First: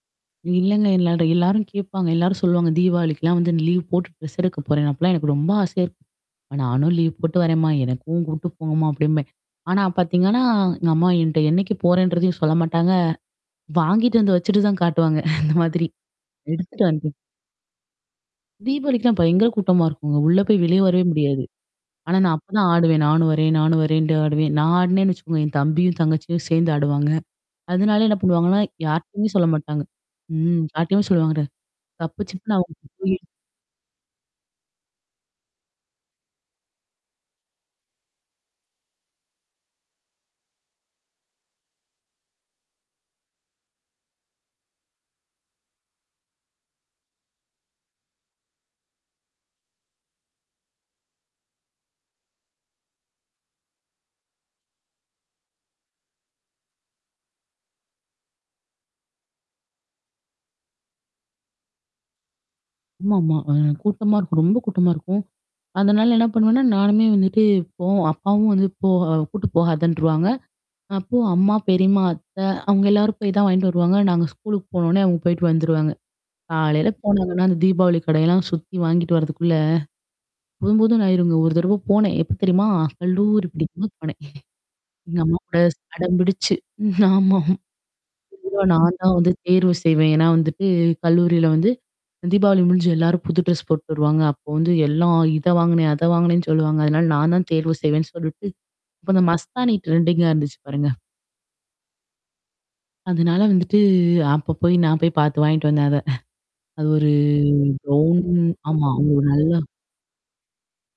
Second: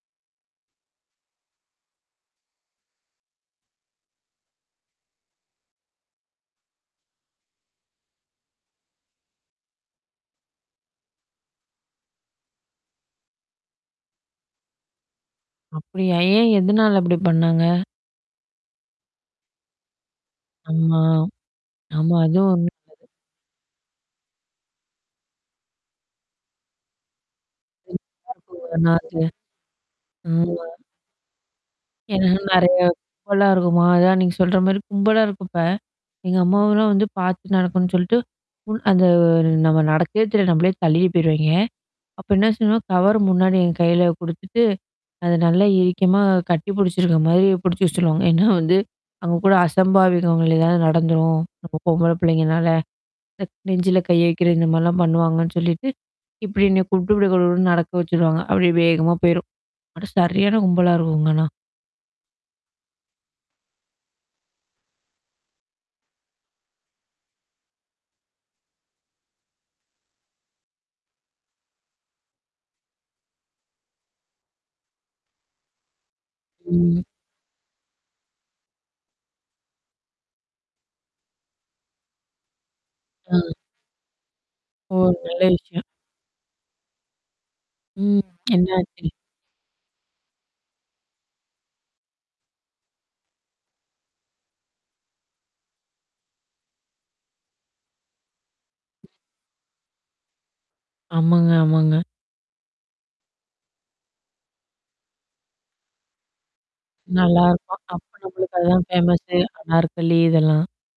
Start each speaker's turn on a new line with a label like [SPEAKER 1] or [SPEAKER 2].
[SPEAKER 1] இல்லைங்க இல்ல. அது எல்லாரும் கேட்பாங்க, எல்லாரும் சொல்லுவாங்க. தீபாவளிக்கெல்லாம் வந்து லீவ் போட்டு ட்ரெஸ் எடுக்க போறேன். அப்போலாம் எனக்கு ரொம்ப ஆசையா இருக்கும். [unintelligible] நானும் லீவ் போட்டு வரேன் மா. எனக்கும் கூட்டு போங்கம்மா அப்படிம்பேன். ஆனா பார்த்தீங்கன்னா, எங்க அம்மா என்கிட்ட என்னைக்கு போறேன்றதையும் சொல்ல மாட்டாங்க, வாங்கிட்டு வந்து வச்சுட்டு தான் காட்டுவாங்க அந்த மாதிரி.
[SPEAKER 2] அப்படியா? ஏன்
[SPEAKER 1] எடுத்துட்டு
[SPEAKER 2] எதனால
[SPEAKER 1] வந்து
[SPEAKER 2] அப்படி பண்ணாங்க?
[SPEAKER 1] தீபாவளிக்கெல்லாம் பயங்கர கூட்டமா இருக்குங்க. உள்ளே போய் வெளியே
[SPEAKER 2] ஆமா,
[SPEAKER 1] வரவே முடியாது. ஆனா
[SPEAKER 2] ஆமா.
[SPEAKER 1] நான்
[SPEAKER 2] ஆனா
[SPEAKER 1] அப்போ தான்
[SPEAKER 2] ஒண்ணு
[SPEAKER 1] ஆடுவேன்,
[SPEAKER 2] [unintelligible]
[SPEAKER 1] நானும் வரேன் நானும் வரேன்ட்டு ஆடுவேன். நான் ஆடினேன்னு வச்சுக்கோங்க என் தம்பியும் தங்கச்சியும் சேர்ந்து ஆடுவாங்க. அதனால என்ன பண்ணுவாங்கன்னா, யார்ட்டயுமே சொல்ல மாட்டாங்க. ம்,
[SPEAKER 2] [unintelligible]
[SPEAKER 1] யார்ட்டேயுமே சொல்லமாட்டாங்க. கப்பு
[SPEAKER 2] ஏனா
[SPEAKER 1] சிப்புன்னு
[SPEAKER 2] நிறைய
[SPEAKER 1] [unintelligible] போய்
[SPEAKER 2] [unintelligible] இருக்குமா, அதான் நீங்க சொல்ற மாரி கும்பலா இருக்கப்ப, எங்க அம்மாவலாம் வந்து பார்த்து நடக்கணும்னு சொல்ட்டு ஓ அந்த நம்ம நடக்கிறதே தெரியாது. நம்மளே தள்ளிட்டு போயிருவாய்ங்க. அப்போ என்ன செய்வோம் கவர் முன்னாடி எங்க கையில கொடுத்துட்டு அது நல்லா இருக்கமா கட்டி பிடிச்சிருக்கிற மாதிரி பிடிச்சு வச்சுடுவாங்க. ஏன்னா வந்து அவங்க கூட அசம்பாவிதங்கள் எதாவது நடந்துடும். அப்போ பொம்பள பிள்ளைங்கனால [unintelligible] நெஞ்சில கை வைக்கிறது இந்த மாதிரிலாம் பண்ணுவாங்கன்னு சொல்லிவிட்டு இப்படி என்ன கூப்ட்டு நடக்க வச்சுடுவாங்க அப்படியே வேகமா போயிரும். ஆனா சரியான கும்பலா இருக்கும்ங்க. ஆனா,
[SPEAKER 1] ஆமாமா. அ கூட்டமா இருக்கும். ரொம்ப, கூட்டமா இருக்கும். அதனால என்ன பண்ணுவேன்னா, நானுமே வந்துட்டு போவோ அப்பாவும் வந்து போ அ கூட்டு போகாதுன்ருவாங்க. அப்போ அம்மா, பெரிம்மா, அத்தை அவங்க எல்லாரும் போய் தான் வாங்கிட்டு வருவாங்க. நாங்க ஸ்கூலுக்கு போன உடனே அவங்க போயிட்டு வந்துருவாங்க. காலையில
[SPEAKER 2] ம்.
[SPEAKER 1] போனாங்கன்னா அந்த தீபாவளி கடையெல்லாம் சுத்தி வாங்கிட்டு வரதுக்குள்ள, போதும் போதும்ன்னு ஆயிருங்க ஒரு தடவை போனேன். எப்போ தெரியுமா? கல்லூரி
[SPEAKER 2] அ.
[SPEAKER 1] பிடிக்கும் போது போனேன்.
[SPEAKER 2] ஓ!
[SPEAKER 1] எங்க அம்மா
[SPEAKER 2] நல்ல
[SPEAKER 1] கூட
[SPEAKER 2] விஷயம்.
[SPEAKER 1] அடம் பிடிச்சு. ம் ஆமாம்.
[SPEAKER 2] ம்.
[SPEAKER 1] பொதுவா
[SPEAKER 2] என்ன
[SPEAKER 1] நான்
[SPEAKER 2] ஆச்சு?
[SPEAKER 1] தான் வந்து தேர்வு செய்வேன். ஏன்னா வந்துட்டு கல்லூரியில வந்து தீபாவளி முடிஞ்சு எல்லாரும் புது ட்ரெஸ் போட்டு வருவாங்க. அப்போ வந்து எல்லாம் இதை வாங்குனேன் அதை வாங்குனேன் சொல்லுவாங்க. அதனால நான் தான் தேர்வு செய்வேன்னு சொல்லிவிட்டு இப்போ அந்த மஸ்தானி ட்ரெண்டிங்கா இருந்துச்சு பாருங்க.
[SPEAKER 2] ஆமாங்க, ஆமாங்க.
[SPEAKER 1] அதுனால வந்துட்டு அப்போ போய் நான் போய் பார்த்து வாங்கிட்டு வந்தேன் அதை. அது ஒரு
[SPEAKER 2] நல்லாயிருக்கும்! அப்போ
[SPEAKER 1] கௌன்
[SPEAKER 2] நம்மளுக்கு அதுதான்
[SPEAKER 1] ஆமா. அது ஒரு
[SPEAKER 2] ஃபேமசு
[SPEAKER 1] நல்லா
[SPEAKER 2] அனார்கலி இதெல்லாம்.